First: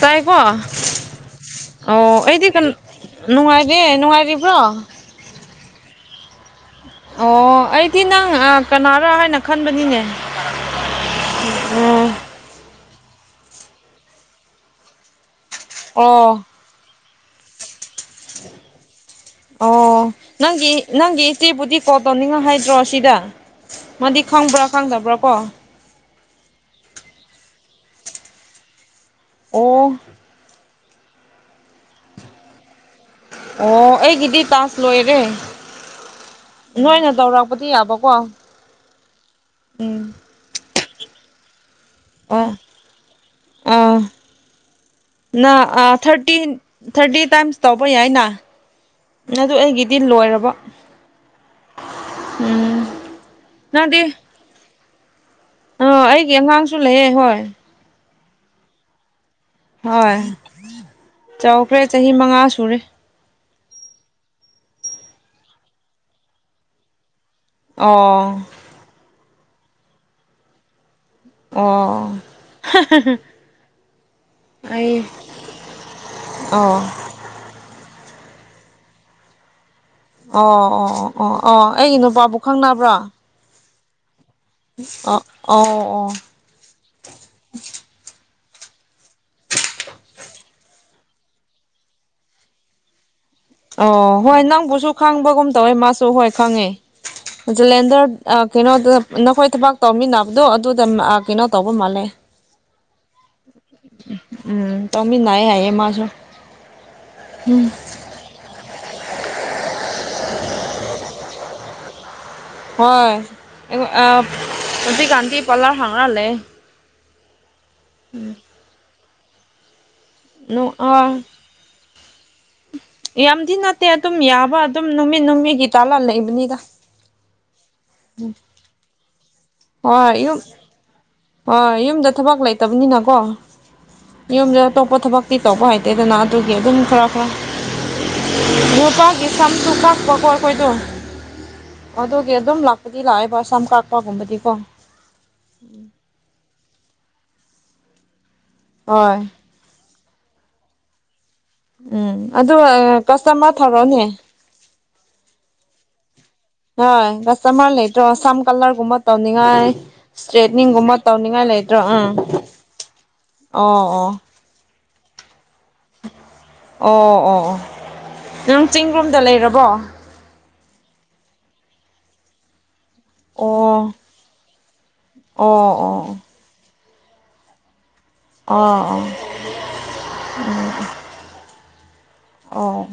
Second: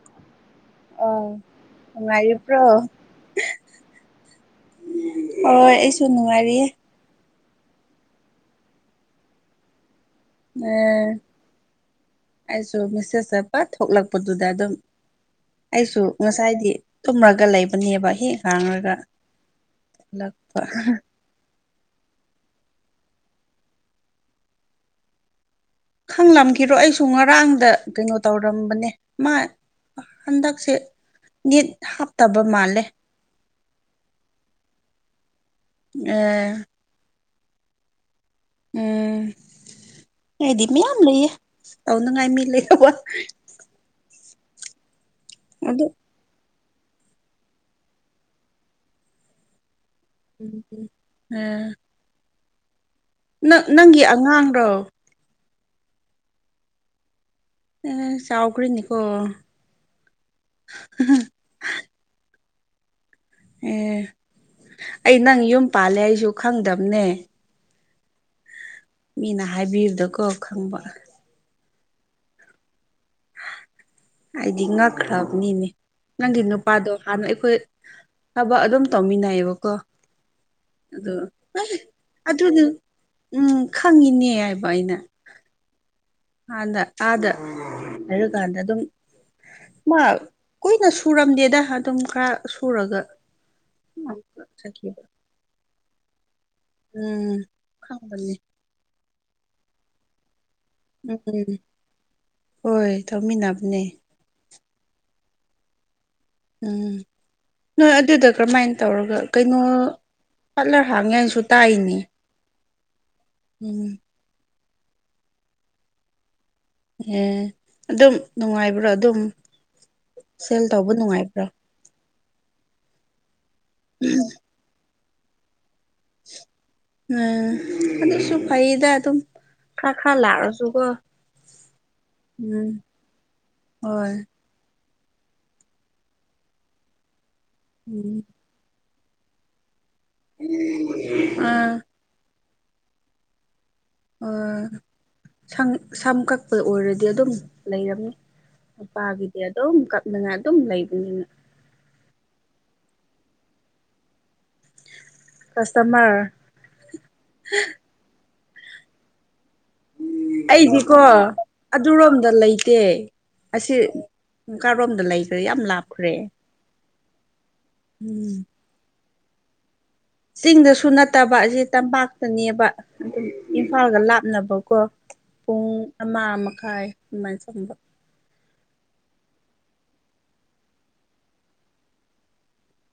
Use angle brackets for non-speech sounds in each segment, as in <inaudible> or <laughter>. ꯇꯥꯏꯀꯣ ꯑꯧ ꯑꯣ ꯑꯩꯗꯤ ꯅꯨꯡꯉꯥꯏꯔꯤꯕ꯭ꯔꯣ ꯅꯨꯡꯉꯥꯏꯔꯦ ꯅꯨꯡꯉꯥꯏꯔꯤꯕ꯭ꯔꯣ ꯍꯣꯏ ꯑꯩꯁꯨ ꯅꯨꯡꯉꯥꯏꯔꯤꯌꯦ ꯑꯣ ꯑꯩꯗꯤ ꯅꯪ ꯀꯅꯥꯔꯣ ꯍꯥꯏꯅ ꯈꯟꯕꯅꯤꯅꯦ ꯑꯦ ꯎꯝ ꯑꯩꯁꯨ ꯃꯦꯁꯦꯁ ꯐꯠꯄ ꯊꯣꯛꯂꯛꯄꯗꯨꯗ ꯑꯗꯨꯝ ꯑꯩꯁꯨ ꯑꯣ ꯉꯁꯥꯏꯗꯤ ꯇꯨꯝꯃꯒ ꯂꯩꯕ ꯑꯣ ꯊꯣꯛꯂꯛꯄ ꯅꯪꯒꯤ ꯅꯪꯒꯤ ꯏꯆꯦꯕꯨꯗꯤ ꯀꯣꯜ ꯇꯧꯅꯤꯡꯉꯣ ꯍꯥꯏꯗ꯭ꯔꯣ ꯁꯤꯗ ꯃꯥꯗꯤ ꯈꯪꯕ꯭ꯔꯥ ꯈꯪꯗꯕ꯭ꯔꯥ ꯀꯣ ꯈꯪꯂꯝꯈꯤꯔꯣꯏ ꯑꯩꯁꯨ ꯉꯔꯥꯡꯗ ꯀꯩꯅꯣ ꯇꯧꯔꯝꯕꯅꯦ ꯃꯥ ꯑꯣ ꯍꯟꯗꯛꯁꯦ ꯅꯤꯠ ꯍꯥꯞꯇꯕ ꯃꯥꯜꯂꯦ ꯑꯣ ꯑꯩꯒꯤꯗꯤ ꯇꯥꯁ ꯂꯣꯏꯔꯦ ꯑꯥ ꯅꯣꯏꯅ ꯇꯧꯔꯛꯄ ꯄꯕꯗꯤ ꯌꯥꯕ ꯀꯣ <inaudible> ꯎꯝ ꯍꯥꯏꯗꯤ ꯃꯌꯥꯝ ꯂꯩꯌꯦ ꯇꯧꯅꯉꯥꯏ ꯃꯤ ꯑꯣ ꯂꯩꯇꯥꯕꯥ ꯑꯥ ꯅ ꯊꯥꯔꯇꯤ ꯊꯥꯔꯇꯤ ꯇꯥꯏꯝꯁ ꯇꯧꯕ ꯌꯥꯏꯅ ꯑꯗꯨ ꯑꯩꯒꯤ ꯑꯝ ꯎꯝ ꯅꯪ ꯅꯪꯒꯤ ꯅꯪꯗꯤ ꯑꯉꯥꯡꯔꯣ ꯑ ꯑꯩꯒꯤ ꯑꯉꯥꯡꯁꯨ ꯂꯩꯌꯦ ꯍꯣꯏ ꯆꯥꯎꯈꯔꯤꯅꯤꯀꯣ ꯍꯣꯏ ꯆꯥꯎꯈ꯭ꯔꯦ ꯆꯍꯤ ꯃꯉꯥ ꯁꯨꯔꯦ ꯑꯦ ꯑꯩ ꯅꯪ ꯌꯨꯝ ꯄꯥꯜꯂꯦ ꯑꯩꯁꯨ ꯈꯪꯗꯕꯅꯦ ꯑꯣ ꯃꯤꯅ ꯍꯥꯏꯕꯤꯕꯗꯀꯣ ꯈꯪꯕ ꯑꯣ ꯑꯩꯗꯤ ꯑꯩ ꯉꯛꯈ꯭ꯔꯕꯅꯤꯅꯦ ꯅꯪꯒꯤ ꯑꯣ ꯅꯨꯄꯥꯗꯣ ꯍꯥꯟꯅ ꯑꯩꯈꯣꯏ ꯍꯥꯏꯕ ꯑꯗꯨꯝ ꯇꯧꯃꯤꯟꯅꯩꯌꯦꯕꯀꯣ ꯑꯣ ꯑꯣ ꯑꯣ ꯑꯗꯣ ꯑꯣ ꯑꯣ ꯑꯦ ꯑꯩꯒꯤ ꯅꯨꯄꯥꯕꯨ ꯑꯗꯨꯗꯤ ꯈꯪꯅꯕ꯭ꯔꯥ ꯎꯝ ꯈꯪꯉꯤꯅꯦ ꯑ ꯑꯣ ꯑꯣ ꯑꯥꯗ ꯑꯥꯗ ꯍꯥꯏꯔꯀꯥꯟꯗ ꯑꯗꯨꯝ ꯃꯥ ꯀꯨꯏꯅꯁꯨ ꯁꯨꯔꯝꯗꯦꯗ ꯑꯗꯨꯝ ꯈꯔ ꯁꯨꯔꯒ ꯑꯣ ꯍꯣꯏ ꯅꯪꯕꯨꯁꯨ ꯆꯠꯈꯤꯕ ꯈꯥꯡꯕꯒꯨꯝ ꯇꯧꯋꯦ ꯃꯥꯁꯨ ꯍꯣꯏ ꯈꯪꯉꯦ ꯎꯝ ꯂꯦꯟꯗꯔ ꯈꯪꯕꯅꯦ ꯀꯩꯅꯣꯗ ꯅꯈꯣꯏ ꯊꯕꯥꯛ ꯇꯧꯃꯤꯟꯅꯕꯗꯣ ꯑꯗꯨꯗ ꯎꯝ ꯀꯩꯅꯣ ꯎꯝ ꯇꯧꯕ ꯃꯥꯂꯦ ꯍꯣꯏ ꯇꯧꯃꯤꯟꯅꯕꯅꯦ ꯎꯝ ꯇꯧꯃꯤꯟꯅꯩ ꯍꯥꯏꯌꯦꯃꯁꯨ ꯎꯝ ꯅꯣꯏ ꯑꯗꯨꯗ ꯀ꯭ꯔꯃꯥꯏꯅ ꯇꯧꯔꯒ ꯀꯩꯅꯣ ꯄꯥꯠꯂꯔ ꯍꯥꯡꯉꯦ ꯍꯥꯏꯅꯁꯨ ꯇꯥꯏꯅꯦ ꯍꯣꯢ ꯎꯝ ꯑ ꯍꯧꯖꯤꯀꯥꯟꯗꯤ ꯄꯥꯂꯧꯔ ꯍꯥꯡꯉꯒꯥ ꯂꯩꯌꯦ ꯑꯦ ꯑꯗꯨꯝ ꯅꯨꯡꯉꯥꯏꯕ꯭ꯔꯣ ꯑꯗꯨꯝ ꯁꯦꯜ ꯅꯨꯡ ꯇꯧꯕ ꯑ ꯅꯨꯡꯉꯥꯏꯕ꯭ꯔꯥ ꯌꯥꯝꯗꯤ ꯅꯠꯇꯦ ꯑꯗꯨꯝ ꯌꯥꯕ ꯑꯗꯨꯝ ꯅꯨꯃꯤꯠ ꯅꯨꯃꯤꯠꯒꯤ ꯇꯥꯜꯂ <inaudible> ꯂꯩꯕꯅꯤꯗ ꯑꯗꯨꯛꯁꯨ ꯐꯩꯗ ꯑꯗꯨꯝ ꯈꯔ ꯈꯔ ꯍꯣꯏ ꯌꯨꯝ ꯂꯥꯛꯑꯁꯨꯀꯣ ꯍꯣꯏ ꯌꯨꯝꯗ ꯊꯕꯛ ꯎꯝ ꯂꯩꯇꯕꯅꯤꯅꯀꯣ ꯍꯣꯏ ꯌꯨꯝꯗ ꯑꯇꯣꯞꯄ ꯊꯕꯛꯇꯤ ꯇꯧꯕ ꯍꯥꯏꯇꯦꯗꯅ ꯑꯗꯨꯒꯤ ꯑꯗꯨꯝ ꯈꯔ ꯈꯔ ꯎꯝ ꯅꯨꯄꯥꯒꯤ ꯁꯝꯁꯨ ꯀꯞꯄꯥ ꯀꯣ ꯑꯥꯈꯣꯏꯗꯣ ꯑꯥ ꯑꯗꯨ ꯑꯗꯨꯝ ꯂꯥꯛꯄꯗꯤ ꯂꯥꯛꯑꯦꯕ ꯑꯁꯥꯝ ꯀꯥꯛ ꯑꯣ ꯁ ꯁꯝꯀ ꯑꯩꯈꯣꯏ ꯑꯣꯏꯔꯗꯤ ꯑꯗꯨꯝ ꯂꯩꯔꯝꯃꯤ ꯍꯣꯏ ꯅꯨꯄꯥꯒꯤꯗꯤ ꯑꯗꯨꯝ ꯀ ꯗꯅ ꯑꯗꯨꯝ ꯂꯩꯕꯅꯤꯅ ꯎꯝ ꯑꯗꯨꯒ ꯀꯁꯇꯃꯔ ꯊꯧꯔꯣꯅꯦ ꯀꯥꯁꯇꯃꯔ ꯍ ꯀꯁ ꯃꯔ ꯂꯩ ꯇꯣ ꯆꯝ ꯀꯜꯅꯔ ꯀꯨꯃ ꯇꯥꯎ ꯉꯥꯏ ꯏꯁꯇ꯭ꯔꯦꯠꯅꯤꯡꯒꯨꯝꯕ ꯑꯩꯗꯤꯀꯣ ꯇꯧꯅꯤꯡꯉꯥꯏ ꯂꯩꯇ꯭ꯔꯣ ꯎꯝ ꯑꯣ ꯑꯣ ꯑꯁꯤꯀꯥꯔꯣꯝꯗ ꯂꯩꯈ꯭ꯔꯦ ꯌꯥꯝ ꯂꯥꯞꯈ꯭ꯔꯦ ꯑꯣ ꯑꯣ ꯑꯣ ꯎꯝ ꯔꯨꯝꯗ ꯂꯩꯔꯕꯣ ꯆꯤꯡꯗꯁꯨ ꯅꯠꯇꯕ ꯑꯁꯤꯦ ꯇꯝꯄꯥꯛꯇꯅꯦꯕ ꯑꯗꯨꯝ ꯑꯣ ꯏꯝꯐꯥꯜꯒ ꯂꯥꯞꯅꯕꯀꯣ ꯄꯨꯡ ꯑꯣ ꯑꯣ ꯑꯃ ꯃꯈꯥꯏ ꯃꯥꯏ ꯆꯝꯕ ꯑꯣ ꯑꯣ ꯎ ꯑꯣ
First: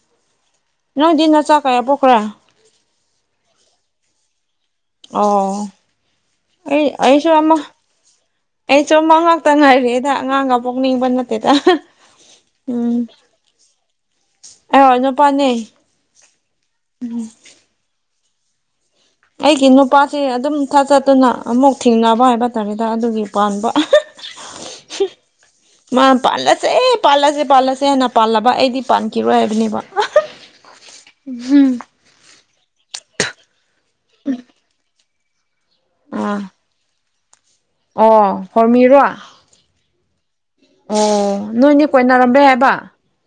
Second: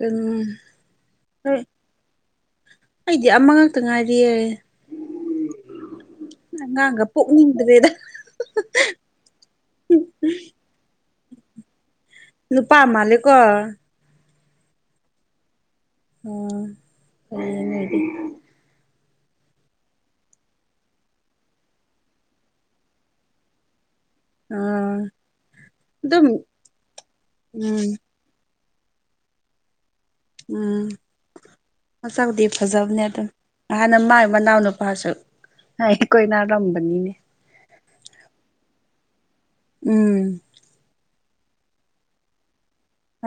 ꯎꯝ ꯅꯗꯤꯟ ꯅ ꯍꯣꯏ ꯆꯥꯛ ꯀ ꯄꯣꯈꯔꯥ ꯑꯩꯗꯤ ꯑꯃ ꯉꯛꯇ ꯉꯥꯏꯔꯤꯑ ꯑꯣ ꯑꯩ ꯑꯉꯥꯡꯒ ꯑꯩꯁꯨꯃ ꯄꯣꯛꯅꯤꯡꯗ꯭ꯔꯦꯗ ꯑꯩ ꯆꯨꯝ ꯃ ꯉꯥꯛꯇꯪ ꯉꯥꯏꯔꯦꯗ ꯑꯉꯥꯡꯒ ꯄꯣꯛꯅꯤꯡꯕ ꯅꯠꯇꯦꯗ ꯅꯨꯄꯥ ꯃꯥ ꯂꯩ ꯀꯣ ꯑꯦ ꯍꯅꯄꯅꯦ ꯑ ꯀ ꯍꯥꯏꯗꯤ ꯑꯩꯒꯤ ꯅꯨꯄꯥꯁꯦ ꯑꯗꯨꯝ ꯊꯥ ꯆꯠꯇꯨꯅ ꯑꯃꯨꯛ ꯊꯦꯡꯅꯕ ꯍꯥꯏꯕ ꯇꯥꯔꯦꯗ ꯑꯗꯨꯒꯤ ꯄꯥꯟꯕ ꯎꯝ ꯃꯥ ꯑꯗꯨꯝ ꯄꯜꯂꯁꯦ ꯑꯦ ꯄꯜꯂꯥꯁꯦ ꯄꯜꯂꯥꯁꯦ ꯎꯝ ꯍꯦꯟꯅ ꯄꯜ ꯂꯕ ꯑꯦꯗꯤ ꯄꯥꯟ ꯀꯔꯣꯏ ꯍꯥꯏꯕꯅꯤꯕ ꯎꯝ ꯑꯁꯗꯤ ꯐꯖꯕꯅꯦ ꯑꯗꯨ ꯍꯥꯟꯅ ꯃꯥꯏ ꯃꯅꯥꯎ ꯅꯨꯄꯥꯁꯨ ꯑ ꯀꯣꯏꯅ ꯑꯥ ꯂꯝꯕꯅꯤꯅꯦ ꯑꯣ ꯐꯃꯤꯔꯣ ꯎꯝ ꯑꯣ ꯅꯣꯏꯅꯦ ꯀꯣꯏꯅꯔꯝꯝꯕꯦ ꯍꯥꯏꯕ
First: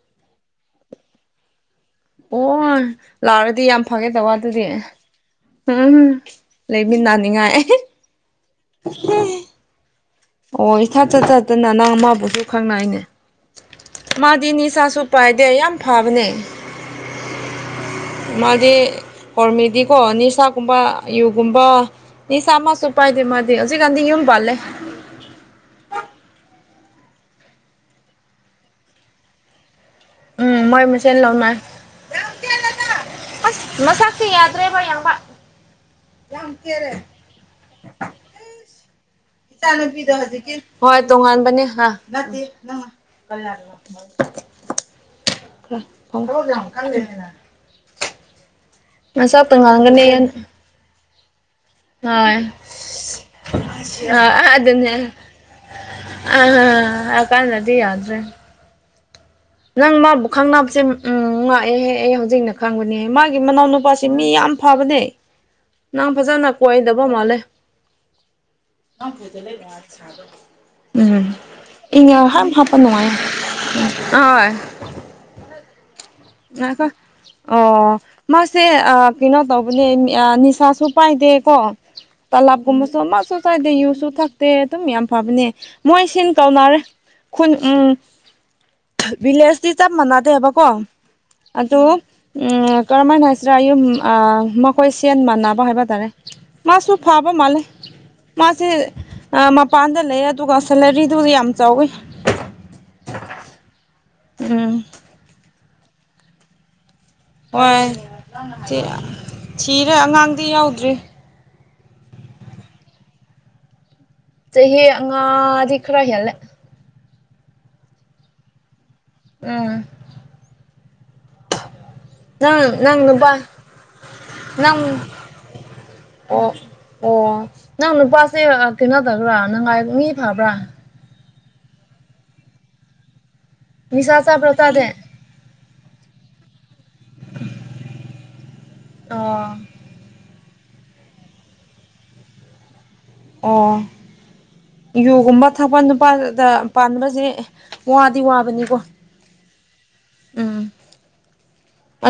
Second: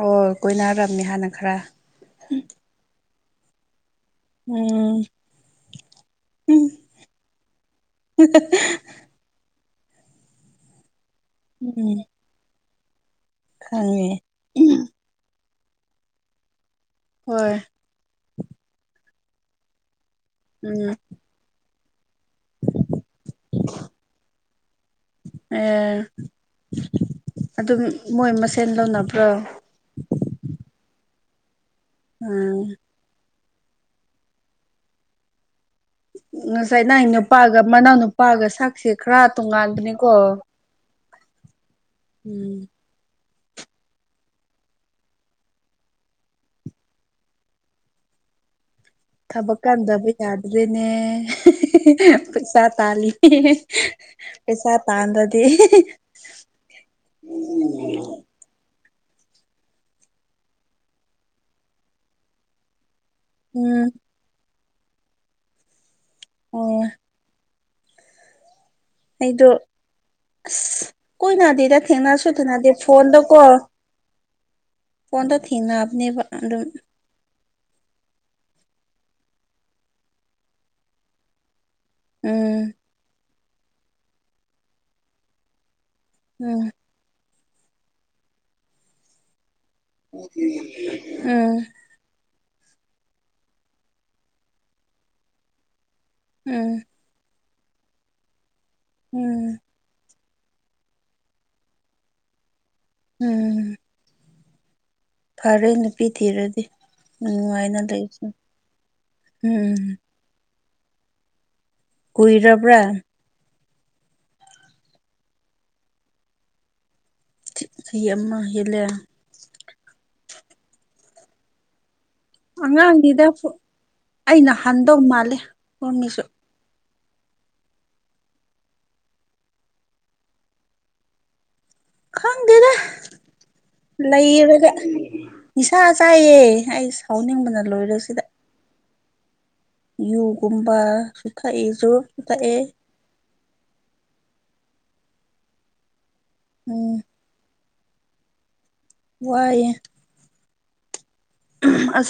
ꯑꯣ ꯀꯣꯏꯅꯔꯔꯕꯅꯦ ꯍꯥꯟꯅ ꯈꯔ ꯑꯣ ꯂꯥꯛꯔꯗꯤ ꯌꯥꯝ ꯐꯒꯦ ꯇꯧꯕ ꯑꯗꯨꯗꯤ ꯎꯝ ꯎꯝ ꯎꯝ ꯂꯩꯃꯤꯟꯗꯥꯅꯤꯉꯥꯏ ꯑꯣ ꯏꯁꯥꯠ ꯆꯠ ꯆꯠꯇꯅ ꯅꯪ ꯎꯝ ꯑꯃꯕꯨꯁꯨ ꯈꯪꯅꯏꯅꯦ ꯈꯪꯉꯦ ꯃꯥꯗꯤ ꯅꯤꯁꯥꯁꯨ ꯄꯥꯏꯗꯦ ꯌꯥꯝ ꯐꯕꯅꯦ ꯍꯣꯏ ꯃꯥꯗꯤ ꯍꯔꯃꯦꯗꯤꯀꯣ ꯅꯤꯁꯥꯒꯨꯝꯕ ꯎꯝ ꯨꯒꯨꯝꯕ ꯁꯝꯁꯨ ꯎꯄꯥꯏꯗꯦ ꯃꯥꯗꯤ ꯍꯧꯖꯤꯛ ꯀꯥꯟꯗꯤ ꯌ ꯄꯜꯂꯦ ꯑꯦ ꯑꯗꯨꯝ ꯃꯣꯏ ꯃꯁꯦꯟ ꯂꯧꯅꯕ꯭ꯔꯣ ꯎꯝ ꯃꯣꯏ ꯃꯁꯦꯅ ꯂꯧꯥꯎꯅ ꯎꯝ ꯑꯁ ꯃꯁꯛꯇꯤ ꯌꯥꯗ꯭ꯔꯦꯕ ꯌꯥꯝꯕ ꯉꯁꯥꯏ ꯅꯪ ꯅꯨꯄꯥꯒ ꯃꯅꯥꯎ ꯅꯨꯄꯥꯒ ꯁꯥ ꯏꯆꯥ ꯅꯨꯨꯄꯤꯗꯣ ꯍꯧꯖꯤꯛꯀꯤ ꯍꯣꯏ ꯇꯣꯉꯥꯟꯕꯅꯦ ꯑ ꯎꯝ ꯅꯠꯇꯦꯪ ꯀꯜꯂ ꯊꯪꯗ꯭ꯔꯣ ꯌꯥꯝꯀꯒꯅ ꯑꯁꯞꯄ ꯊꯕꯛ ꯉꯥꯡꯒꯅꯤ ꯀꯟꯗꯕ ꯌꯥꯗ꯭ꯔꯦꯅꯦ ꯄꯩꯁꯥ ꯇꯥꯜꯂꯤ ꯄꯩꯁꯥ ꯑꯗꯨꯅꯦ ꯇꯥꯟꯗꯗꯤ ꯑ ꯀꯥꯟꯗꯔꯗꯤ ꯌꯥꯗ꯭ꯔꯦ ꯅꯪ ꯃꯥꯕꯨ ꯈꯪꯅꯕꯁꯦ ꯎꯝ ꯉꯥꯛꯑꯦꯍꯦꯛ ꯑꯩ ꯍꯧꯖꯤꯛꯅ ꯈꯪꯕꯅꯦ ꯃꯥꯒꯤ ꯃꯅꯥꯎ ꯎꯝ ꯅꯨꯄꯥꯁꯤ ꯃꯤ ꯌꯥꯝ ꯐꯕꯅꯦ ꯅꯪ ꯐꯖꯅ ꯑꯣ ꯀꯣꯏꯗꯕ ꯃꯥꯜꯂꯦ ꯑꯩꯗꯣ ꯑꯁ ꯎꯝ ꯀꯣꯏꯅꯗꯦꯗ ꯊꯦꯡꯅꯁꯨ ꯏ ꯍꯝ ꯊꯦꯡꯅꯗꯦ ꯍꯥꯞꯄ ꯅꯨꯡꯉꯥꯏ ꯐꯣꯟꯗꯀꯣ ꯍ ꯐꯣꯟꯗ ꯊꯦꯡꯅꯕꯅꯦꯕ ꯑꯗꯨꯝ ꯑꯣ ꯃꯥꯁꯦ ꯀꯩꯅꯣ ꯇꯧꯕꯅꯦ ꯅꯤꯁꯥꯁꯨ ꯄꯥꯏꯗꯦꯀꯣ ꯎꯝ ꯇꯂꯥꯞꯀꯨꯝꯕꯁꯨ ꯑꯃꯁꯁꯨ ꯆꯥꯏꯗꯦ ꯌꯨꯁꯨ ꯊꯛꯇꯦ ꯑꯗꯨꯝ ꯌꯥꯝ ꯐꯕꯅꯦ ꯃꯣꯏ ꯁꯤꯟ ꯎꯝ ꯀꯧꯅꯔꯦ ꯈꯨꯟ ꯎ ꯚꯤꯂꯦꯖ ꯆꯞ ꯃꯅꯥꯗ ꯍꯥꯏꯕ ꯀꯣ ꯎꯝ ꯑꯗꯨ ꯎꯝ ꯀꯔꯝꯍꯥꯏꯅ ꯍꯥꯏꯁꯤꯔꯥ ꯑꯌꯨꯝ ꯑ ꯃꯈꯣꯏ ꯁꯦꯟ ꯃꯥꯟꯅꯕ ꯍꯥꯏꯕ ꯇꯥꯔꯦ ꯎꯝ ꯃꯥꯁꯨ ꯐꯥꯕ ꯃꯥꯜꯂꯦ ꯃꯥꯁꯦ ꯎꯝ ꯃꯄꯥꯟꯗ ꯂꯩ ꯑꯗꯨꯒ ꯁꯦꯂꯔꯤꯗꯨꯁꯨ ꯌꯥꯝ ꯆꯥꯎꯋꯤ ꯎꯝ ꯎꯝ ꯐꯔꯦ ꯅꯨꯄꯤ ꯊꯤꯔꯗꯤ ꯅꯨꯡꯉꯥꯏꯅ ꯍꯣꯏ ꯂꯩꯁꯤ ꯎꯝ ꯊꯤꯔꯦ ꯑꯉꯥꯡꯗꯤ ꯌꯥꯎꯗ꯭ꯔꯤ ꯀꯨꯏꯔꯔꯕ꯭ꯔꯥ ꯆꯍꯤ ꯑꯉꯥꯗꯤ ꯈ꯭ꯔꯍꯤꯂꯦ ꯆꯍꯤ ꯑꯃ ꯍꯦꯜꯂꯦ ꯎꯝ ꯅꯪ ꯑꯉꯥꯡꯅꯤꯗ ꯅꯪꯕ ꯑꯩꯅ ꯅꯪ ꯍꯟꯗꯧ ꯃꯥꯜꯂꯦ ꯃꯃꯤꯁꯨ ꯑꯣ ꯑꯣ ꯅꯪ ꯅꯨꯄꯥꯁꯦ ꯀꯩꯅꯣꯗꯕ꯭ꯔꯥ ꯅꯪꯥꯏ ꯃꯤ ꯐꯕ꯭ꯔꯥ ꯈꯪꯗꯦꯗ ꯅꯤꯁꯥ ꯆꯥꯕ꯭ꯔꯥ ꯂꯩꯕꯒ ꯆꯥꯗꯦ ꯅꯤꯁꯥ ꯆꯥꯏꯌꯦ ꯑꯩ ꯁꯥꯎꯅꯤꯡꯕꯅ ꯂꯣꯏꯔꯁꯤꯗ ꯑꯣ ꯨꯌꯨ ꯒꯨꯝꯕꯁꯨ ꯊꯛꯑꯦ ꯆꯨꯔꯨꯞꯁꯨ ꯊꯛꯢ ꯑꯣ ꯌꯣꯒꯨꯝꯕ ꯊꯛꯕꯥ ꯅꯨꯄꯥꯗ ꯎꯝ ꯄꯥꯟꯕꯁꯦ ꯋꯥꯗꯤ ꯋꯥꯕꯅꯤꯀꯣ ꯋꯥꯏꯦ ꯎꯝ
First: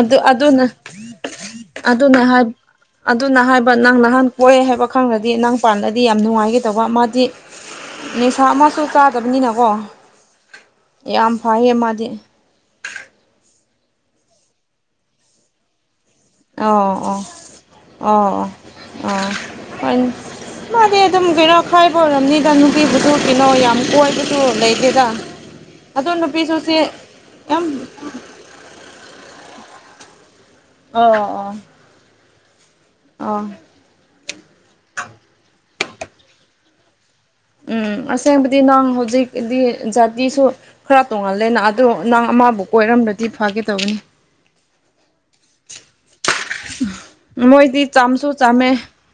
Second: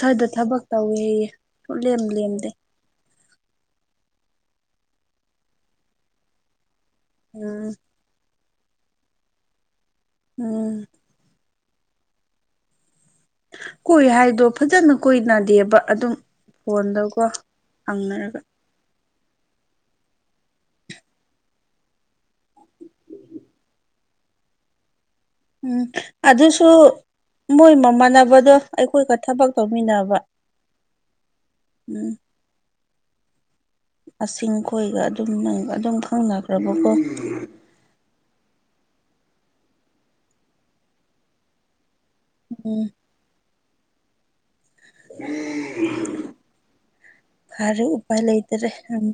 ꯑꯗꯨ ꯊꯕꯛ ꯑꯗꯨꯅ ꯇꯧꯋꯦꯌꯦ ꯁꯨꯛꯂꯦꯝ ꯑꯗꯨꯅ ꯍꯥꯏ ꯂꯦꯝꯗꯦ ꯑꯗꯨꯅ ꯍꯥꯏꯕ ꯅꯪ ꯅꯍꯥꯟ ꯀꯣꯏꯦ ꯍꯥꯏꯕ ꯈꯪꯗꯗꯤ ꯅꯪ ꯄꯥꯜꯂꯗꯤ ꯌꯥꯝ ꯅꯨꯡꯉꯥꯏꯈꯤꯦ ꯀꯩꯇꯧꯕ ꯃꯥꯗꯤ ꯎꯝ ꯅꯤꯡꯁꯥ ꯑꯃꯁꯨ ꯆꯥꯗꯕꯅꯤꯅꯀꯣ ꯎꯝ ꯐꯍꯦ ꯃꯥꯗꯤ ꯀꯣꯏ ꯍꯥꯏꯗꯣ ꯐꯖꯅ ꯀꯣꯏꯅꯗꯦꯕ ꯑꯗꯨꯝ ꯑꯣ ꯑꯣ ꯐꯣꯟꯗꯀꯣ ꯑꯣ ꯍꯪꯅꯔꯒ ꯑꯣ ꯍꯣꯏ ꯃꯥꯗꯤ ꯑꯗꯨꯝ ꯀꯩꯅꯣ ꯈꯥꯏꯕ ꯑꯣꯏꯔꯝꯅꯤꯗ ꯅꯨꯄꯤꯕꯨꯁꯨ ꯀꯩꯅꯣ ꯌꯥꯝ ꯀꯣꯏꯕꯁꯨ ꯂꯩꯇꯦꯗ ꯎꯝ ꯑꯗꯣ ꯅꯨꯄꯤꯁꯨ ꯑꯗꯨꯁꯨ ꯁꯤ ꯌꯥꯝ ꯃꯣꯏ ꯃꯃꯥꯟꯅꯕꯗꯣ ꯑꯩꯈꯣꯏꯒ ꯊꯕꯛ ꯇꯧꯃꯤꯟꯅꯕ ꯑꯣ ꯑꯣ ꯑ ꯑ ꯈꯣꯏꯒ ꯑꯗꯨꯝ ꯑꯗꯨꯝ ꯈꯪꯅꯈ꯭ꯔꯕꯀꯣ ꯎꯝ ꯑꯁꯦꯡꯕꯗꯤ ꯅꯪ ꯍꯧꯖꯤꯛꯗꯤ ꯖꯥꯇꯤꯁꯨ ꯈꯔ ꯇꯣꯡꯍꯜꯂꯦꯅ ꯑꯗꯨꯗ ꯅꯪ ꯑꯃꯕꯨ ꯎꯝ ꯀꯣꯏꯔꯝ꯭ꯔꯗꯤ ꯐꯥꯒꯦ ꯇꯧꯕꯅꯤ ꯃꯣꯏꯗꯤ ꯐꯔꯦ ꯎꯄꯥꯏ ꯆꯥꯝꯁꯨ ꯂꯩꯇꯔꯦ ꯆꯥꯝꯃꯦ ꯎꯝ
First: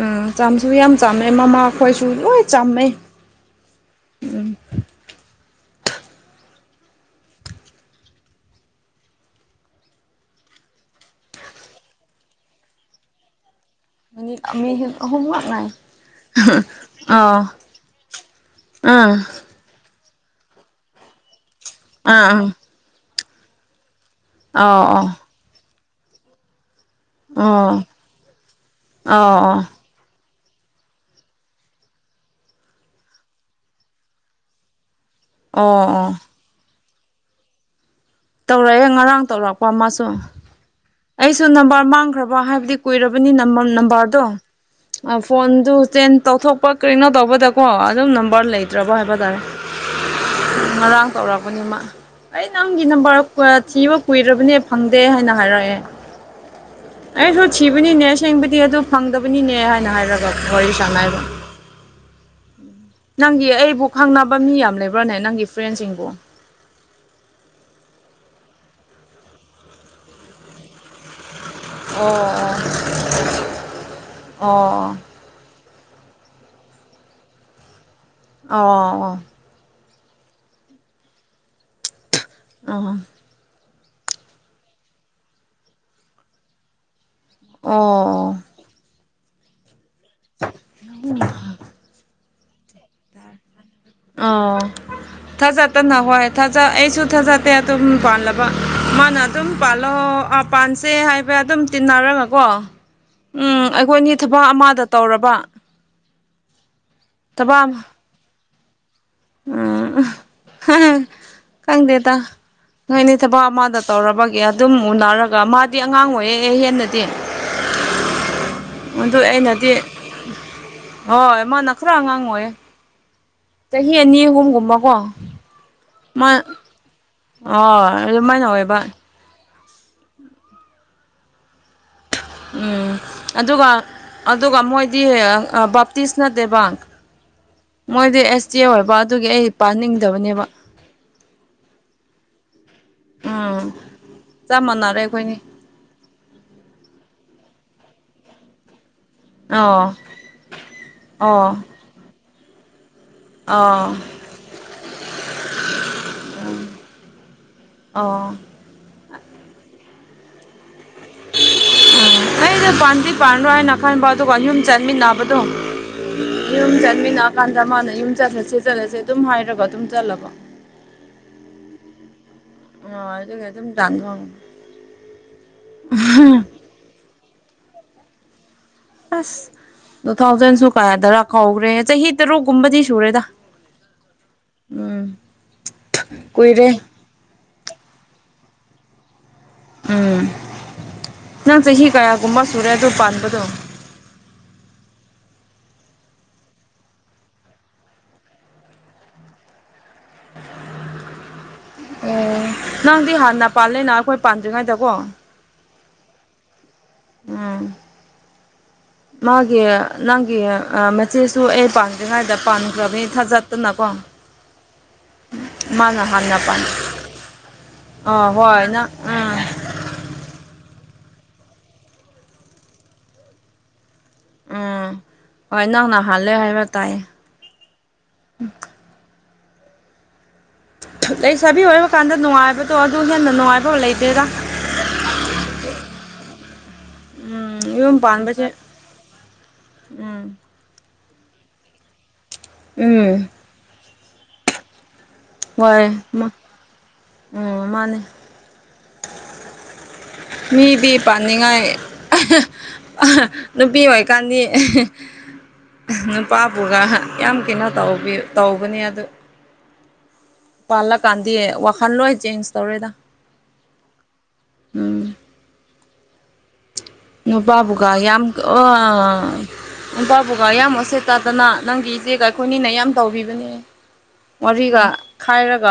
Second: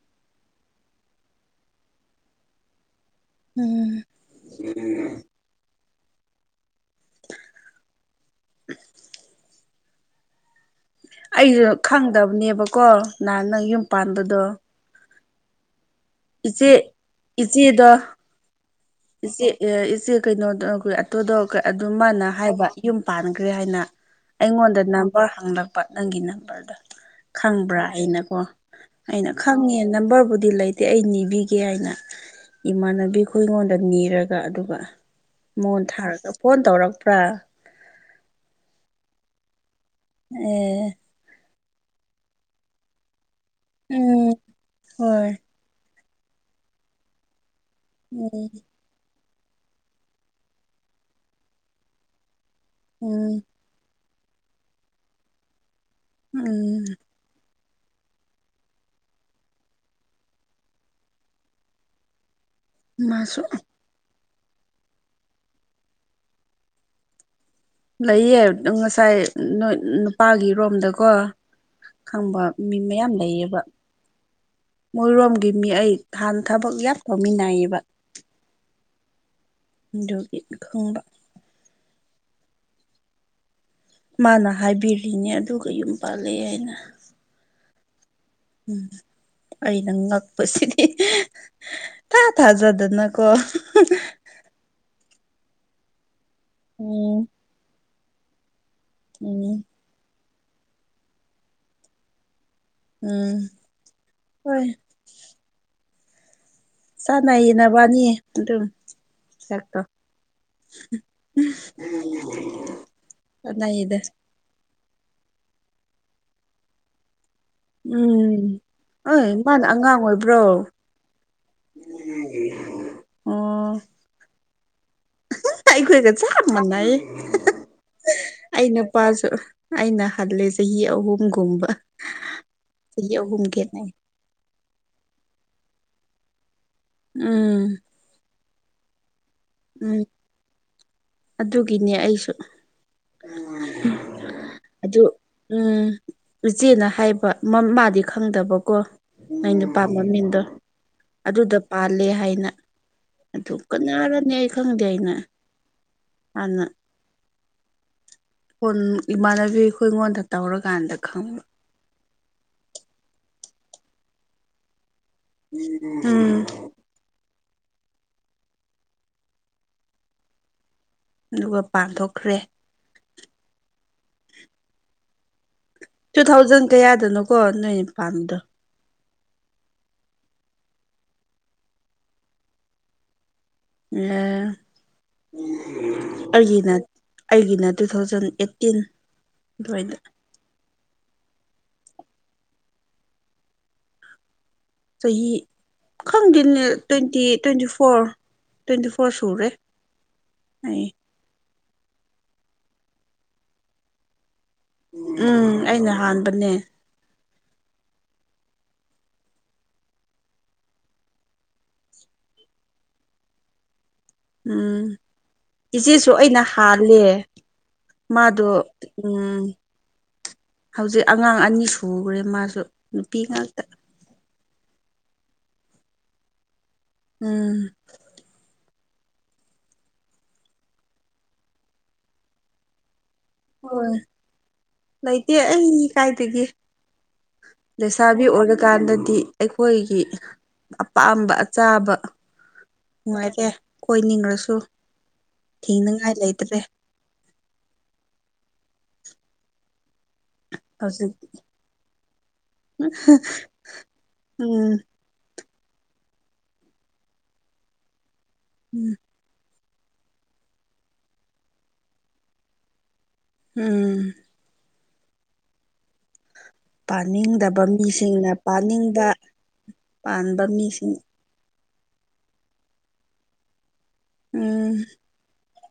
ꯎꯝ ꯆꯥꯝꯁꯨ ꯌꯥꯝ ꯆꯥꯝꯃꯦ ꯃꯃꯥ ꯑꯩꯈꯣꯏꯁꯨ ꯂꯣꯏ ꯆꯥꯃꯦꯩ ꯎꯝ <unintelligible> ꯑꯩꯁꯨ ꯈꯪꯗꯕꯅꯦꯕꯀꯣ ꯅꯍꯥꯟ ꯅꯪ ꯌꯨꯝ ꯄꯥꯟꯕꯗꯣ ꯍ ꯍꯣꯠ ꯅꯥꯏ ꯏꯆꯦ ꯑ ꯏꯆꯦꯗꯣ ꯏꯆꯦ ꯏꯆꯦ ꯀꯩꯅꯣꯗ ꯑꯩꯈꯣꯏ ꯑꯇꯣꯗ ꯑꯗꯨ ꯃꯥꯅ ꯑꯥ ꯍꯥꯏꯕ ꯌꯨꯝ ꯄꯥꯟꯈ꯭ꯔꯦ ꯍꯥꯏꯅ ꯑꯥ ꯑꯣ ꯑꯩꯉꯣꯟꯗ ꯑꯣ ꯅꯝꯕꯔ ꯍꯪꯂꯛꯄ ꯅꯪꯒꯤ ꯅꯝꯕꯔꯗꯣ ꯑꯣ ꯈꯪꯕ꯭ꯔꯥ ꯑꯩꯅꯀꯣ ꯑꯩꯅ ꯑꯣ ꯑꯣ ꯈꯪꯉꯦ ꯅꯝꯕꯔꯕꯨꯗꯤ ꯗꯤ ꯂꯩꯇꯦ ꯑꯩ ꯅꯤꯕꯤꯒꯦ ꯍꯥꯏꯅ ꯏꯃꯥꯟꯅꯕꯤ ꯑꯩꯒꯣꯟꯗ ꯅꯤꯔꯒ ꯑꯗꯨꯒ ꯃꯑꯣꯣꯟ ꯑꯣ ꯊꯥꯔꯒ ꯐꯣꯟ ꯇꯧꯔꯛꯄ꯭ꯔꯥ ꯇꯧꯔꯛꯑꯦ ꯉꯔꯥꯡ ꯇꯧꯔꯛꯄ ꯑꯃꯁꯨ ꯑꯦ ꯑꯩꯁꯨ ꯅꯝꯕꯔ ꯃ ꯍꯥꯏ ꯀꯨ ꯅ ꯎꯝ ꯍꯣꯏ ꯐ ꯇꯧꯊꯣꯛꯄ ꯀꯩꯅꯣ ꯇꯧꯕꯗꯀꯣ ꯑꯗꯨꯝ ꯅꯝꯕꯔ ꯎꯝ ꯂꯩꯇ꯭ꯔꯕ ꯍꯥꯏꯕ ꯇꯥꯔꯦ ꯉꯔꯥꯡ ꯇꯧꯔꯛꯄꯅꯤꯃ ꯑꯩ ꯅꯪꯒꯤ ꯅꯔ ꯎꯝ ꯊꯤꯕ ꯀꯨꯏꯔꯕꯅꯦ ꯐꯪꯗꯦ ꯍꯥꯏꯅ ꯍꯥꯏꯔꯛꯑꯦ ꯎꯝ ꯁꯤꯕꯅꯤꯅꯦ ꯑꯁꯦꯡꯕꯗꯤ ꯑꯗꯨ ꯐꯪꯗꯕꯅꯤꯅꯦ ꯍꯥꯏꯅ ꯍꯥꯏꯔꯒ ꯋꯥꯔꯤ ꯁꯥꯡ ꯍꯥꯏꯕ <unintelligible> ꯃꯥꯁꯨ ꯅꯪꯒꯤ ꯑꯩꯕꯨ ꯈꯪꯅꯕ ꯃꯤ ꯌꯥꯝ ꯂꯩꯕ꯭ꯔꯥꯅꯦ ꯅꯪꯒꯤ ꯐ꯭ꯔꯦꯟꯁꯤꯡꯕꯨ ꯑꯩꯌꯦ ꯉꯁꯥꯏ ꯅꯨꯄꯥꯒꯤ ꯔꯣꯝꯗꯀꯣ ꯈꯪꯕ ꯑꯣ ꯃꯤ ꯃꯌꯥꯝ ꯂꯩꯌꯦꯕ ꯑꯣ ꯃꯣꯏꯔꯣꯝꯒꯤ ꯃꯤ ꯑꯩ ꯍꯥꯟꯅ ꯊꯕꯛ ꯌꯥꯝ ꯇꯧꯃꯤꯟꯅꯏꯌꯦꯕ ꯑꯣ ꯑꯣ ꯌꯒꯤ ꯈꯧꯔ ꯑ ꯃꯥꯅ ꯍꯥꯏꯕꯤꯔꯤꯅꯦ ꯑꯗꯨꯒ ꯌꯨꯝ ꯄꯥꯜꯂꯦ ꯍꯥꯏꯅ ꯑꯣ ꯎꯝ ꯑꯩꯅ ꯉꯛꯄꯁꯤꯗꯤ ꯊꯥꯖꯗꯅꯀꯣ ꯑꯣ ꯊꯥꯖꯠꯇꯅ ꯍꯣꯏ ꯊꯥꯖꯠ ꯑꯩꯁꯨ ꯎꯝ ꯊꯥꯖꯠꯇꯦ ꯑꯗꯨꯝ ꯄꯥꯜꯂꯕ ꯃꯥꯅ ꯑꯗꯨꯝ ꯎꯝ ꯄꯥꯜꯂꯣꯑꯣ ꯄꯥꯟꯁꯦ ꯍꯥꯏꯕ ꯑꯗꯨꯝ ꯇꯤꯟꯅꯔꯒꯀꯣ ꯎꯝ ꯑꯩꯈꯣꯏꯅꯤ ꯊꯕꯛ ꯍꯣꯏ ꯑꯃꯗ ꯇꯧꯔꯕ ꯆꯥꯟꯅꯏꯌꯦꯅꯕꯥꯅꯤ ꯑꯗꯨꯝ ꯁꯛꯇꯣ ꯑꯝ ꯈꯪꯗꯦꯗ ꯅꯣꯏꯅꯦ ꯊꯕꯛ ꯑꯃꯗ ꯆꯥꯟꯅꯩꯗ ꯇꯧꯔꯕꯒꯦ ꯑꯗꯨꯝ ꯎꯅꯔꯒ ꯃꯥꯗꯤ ꯑꯉꯥꯡ ꯑꯣꯏꯌꯦꯦꯛ ꯑꯦ ꯍꯦꯟꯅꯗꯤ ꯎꯝ ꯍ ꯑꯗꯨ ꯏꯃꯥꯗ ꯑꯩꯅꯗꯤ ꯑꯉꯥꯡ ꯑꯣꯏꯕ꯭ꯔꯣ ꯍꯣꯏ ꯃꯥꯅ ꯈꯔ ꯑꯉꯥꯡ ꯑꯣꯏꯌꯦ ꯑꯣ ꯆꯍꯤ ꯑꯅꯤ ꯑꯍꯨꯝꯒꯨꯝꯃ ꯀꯣ ꯑꯩꯈꯣꯏꯒ ꯆꯞ ꯃꯥꯟꯅꯩ ꯍꯣꯏ ꯑꯗꯨꯃꯥꯏꯅ ꯑꯩ ꯑꯣꯏꯕ ꯅꯨꯄꯥꯁꯨ ꯑꯩꯅ ꯍꯜꯂꯦ ꯆꯍꯤ ꯑꯍꯨꯝꯒꯨꯝꯕ ꯎꯝ ꯆꯍꯤ ꯑꯍꯨꯝ ꯑꯗꯨꯒ ꯈꯦꯠꯅꯩ ꯑꯗꯨꯒ ꯃꯣꯏꯗꯤ ꯕꯥꯞꯇꯤꯁ ꯅꯠꯇꯦꯕ ꯑꯥ ꯏꯆꯦ ꯑꯣꯏꯕ ꯑꯗꯨꯒꯤ ꯑꯩ ꯄꯥꯅꯤꯡꯗꯕꯅꯦꯕ ꯑꯗꯨꯒꯤꯅꯦ ꯑꯩꯁꯨ ꯎꯝ ꯆꯞ ꯃꯥꯟꯅꯔꯦ ꯑꯗꯨ ꯑꯩꯈꯣꯏꯅꯤ ꯎꯝ ꯆꯦꯅ ꯍꯥꯏꯕ ꯃꯥꯗꯤ ꯈꯪꯗꯕꯀꯣ ꯑ ꯅꯨ ꯄ ꯑꯣ ꯃ ꯃꯤꯡꯗꯣ ꯑꯣ ꯑꯗꯨꯗ ꯄꯥꯜꯂꯦ ꯍꯥꯏꯅ ꯑꯗꯨ ꯑꯣ ꯀꯅꯥꯔꯅꯤ ꯑꯩ ꯈꯪꯗꯦ ꯑꯩꯅ ꯍꯥꯟꯅ ꯑꯣ ꯎꯝ ꯍꯣꯟ ꯏꯃꯥꯟꯅꯕꯤ ꯑꯩꯈꯣꯏ ꯑꯩꯉꯣꯟꯗ ꯇꯧꯔꯀꯥꯟꯗ ꯈꯪꯕ ꯎ ꯍ ꯄꯥꯟꯗꯤ ꯄꯥꯟꯔꯣꯏ ꯍꯥꯏꯅ ꯈꯟꯕ ꯑꯗꯨꯒ ꯌꯨꯝ ꯆꯠꯃꯤꯟꯅꯕ ꯣ ꯎꯝ ꯆꯃꯤ ꯀꯥꯟꯗ ꯃꯥꯅ ꯌꯨꯝ ꯆꯠꯂꯁꯦ ꯆꯠꯂꯁꯦ ꯑꯗꯨꯝ ꯍꯥꯏꯔꯒ ꯑꯗꯨꯝ ꯆꯠꯂꯕ ꯑꯗꯨꯒ ꯄꯥꯡꯊꯣꯛꯈ꯭ꯔꯦ ꯑ ꯀ ꯑꯗꯨ ꯗꯥꯡꯒꯥ ꯇꯨ ꯊꯥꯎꯖꯟ ꯀꯌꯥꯗꯅꯣꯀꯣ ꯅꯣꯏ ꯄꯥꯟꯕꯗꯣ ꯑꯁ ꯇꯨ ꯊꯥꯎꯖꯟꯁꯨ ꯀꯌꯥꯗꯔꯥ ꯀꯧꯈ꯭ꯔꯦ ꯆꯍꯤ ꯇꯔꯨꯛꯀꯨꯝꯕꯗꯤ ꯁꯨꯔꯦꯗ ꯑꯦ ꯎꯝ ꯀꯨꯏꯔꯦ ꯑꯩꯒꯤꯅ ꯑꯩꯒꯤꯅ ꯇꯨ ꯊꯥꯎꯖꯟ ꯑꯩꯠ ꯇꯤꯟ ꯑꯗꯨꯋꯥꯏꯗ ꯎꯝ ꯅꯪ ꯆꯍꯤ ꯀꯌꯥꯒꯨꯝꯕ ꯁꯨꯔꯦ ꯑꯗꯨ ꯄꯥꯟꯕꯗꯣ ꯆꯍꯤ ꯈꯪꯗꯦꯅꯦ twenty twenty four twenty four ꯁꯨꯔꯦ ꯍꯥꯏ ꯑꯣ ꯅꯪꯗꯤ ꯍꯥꯟꯅ ꯄꯥꯜꯂꯦꯅ ꯑꯩꯈꯣꯏ ꯄꯥꯟꯗ꯭ꯔꯤꯉꯩꯗꯀꯣ ꯎꯝ ꯑꯩꯅ ꯍꯥꯟꯕꯅꯦ ꯎꯝ <unintelligible> ꯃꯥꯒꯤ ꯅꯪꯒꯤ ꯃꯆꯦꯁꯨ ꯑꯩ ꯄꯥꯟꯗ꯭ꯔꯤꯉꯩꯗ ꯄꯥꯟꯈ꯭ꯔꯕꯅꯤ ꯊꯥꯖꯠꯇꯅꯀꯣ ꯎꯝ ꯃꯥꯅ ꯏꯆꯦꯁꯨ ꯍꯥꯟꯅ ꯑꯩꯅ ꯄꯥꯟ ꯍꯥꯜꯂꯦ ꯑꯥ ꯃꯥꯗꯣ ꯍꯣꯏ ꯅꯪ ꯎꯝ ꯍꯧꯖꯤꯛ ꯑꯉꯥꯡ ꯑꯅꯤ ꯁꯈ꯭ꯔꯦ ꯃꯥꯁꯨ ꯅꯨꯄꯤ ꯉꯥꯛꯇ ꯎꯝ ꯅꯡꯅ ꯍꯥꯜꯂꯦꯍꯥꯏꯕ ꯇꯥꯏ ꯎꯝ ꯂꯩꯁꯕꯤ ꯑꯣꯏꯕ ꯀꯥꯟꯗ ꯅꯅꯨꯡꯉꯕꯣ ꯍꯣꯏ ꯂꯩꯇꯦ ꯑꯩ ꯀꯥꯏꯗꯒꯤ ꯎꯝ ꯌꯨꯝ ꯂꯩꯁꯥꯕꯤ ꯄꯥꯟꯕꯁꯦ ꯑꯣꯏꯔꯀꯥꯟꯗꯗꯤ ꯑꯩꯈꯣꯏꯒꯤ ꯎꯝ ꯄꯥꯝꯕ ꯑꯆꯥꯕ ꯎꯝ ꯅꯨꯡꯉꯥꯏꯇꯦ ꯀꯣꯏꯅꯤꯡꯉꯁꯨ ꯍꯣꯏꯦ ꯊꯤꯡꯅꯤꯡꯉꯥꯏ ꯂꯩꯇ꯭ꯔꯦ ꯑꯣ ꯃꯥꯅꯦ ꯃꯤꯗꯤ ꯍꯧꯖꯤꯛ ꯄꯥꯅꯤꯡ ꯉꯢ ꯅꯨꯄꯤ ꯑꯣꯏꯀꯥꯟꯗꯤ ꯎꯝ ꯅꯨꯄꯥꯕꯨꯒ ꯌꯥꯝ ꯀꯤꯅ ꯇꯧꯕꯨ ꯇꯧꯕꯅꯦ ꯎꯝ ꯑꯗꯨ ꯄꯥꯂꯛ ꯀꯗꯤ ꯑꯦ ꯋꯥ ꯈꯟ ꯂꯂꯣꯏ ꯆꯦꯟꯖ ꯇꯧꯔꯦꯗ ꯎꯝ ꯎꯝ ꯄꯥꯅꯤꯡꯗꯕ ꯅꯨꯄꯥꯕꯨꯀꯥ ꯌꯥꯝ ꯃꯤꯁꯤꯡꯅ ꯄꯥꯅꯤꯡꯕ ꯅꯨꯄꯥ ꯄꯥꯟꯕ ꯀꯥ ꯌꯥꯝ ꯃꯤꯁꯤꯡ ꯎꯁꯥꯠꯇꯗꯅ ꯇꯥꯇꯅ ꯅꯪꯒꯤ ꯏꯆꯦꯒ ꯑꯩꯈꯣꯏꯅꯤꯅ ꯌꯥꯝ ꯇꯧꯕꯕꯅꯦ ꯎꯝ ꯋꯥꯔꯤꯒ ꯈꯥꯏꯔꯒ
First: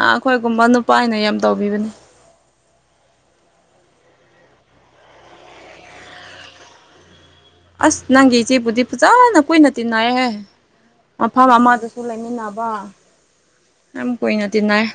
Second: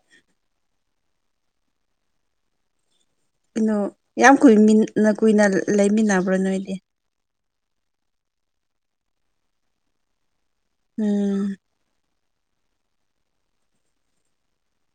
ꯀꯣ ꯑꯩꯈꯣꯏꯒꯨꯝꯕ ꯅꯨꯄꯥꯅ ꯌꯥꯝ ꯇꯧꯕꯤꯕꯅꯤ ꯀꯩꯅꯣ ꯌꯥꯝ ꯀꯨꯏꯟꯅ ꯀꯨꯏꯅ ꯂꯩꯃꯤꯟꯅꯕ꯭ꯔꯣ ꯅꯣꯏꯗꯤ ꯑꯁ ꯅꯪꯒꯤ ꯏꯆꯦꯕꯨꯗꯤ ꯐꯖꯅ ꯀꯨꯏꯅ ꯇꯤꯟꯅꯔꯍꯦ ꯎꯝ ꯃꯐꯝ ꯑꯃꯗꯁꯨ ꯂꯩ ꯅꯕ ꯑ ꯀꯣꯏꯅꯥ ꯇꯅꯥꯏ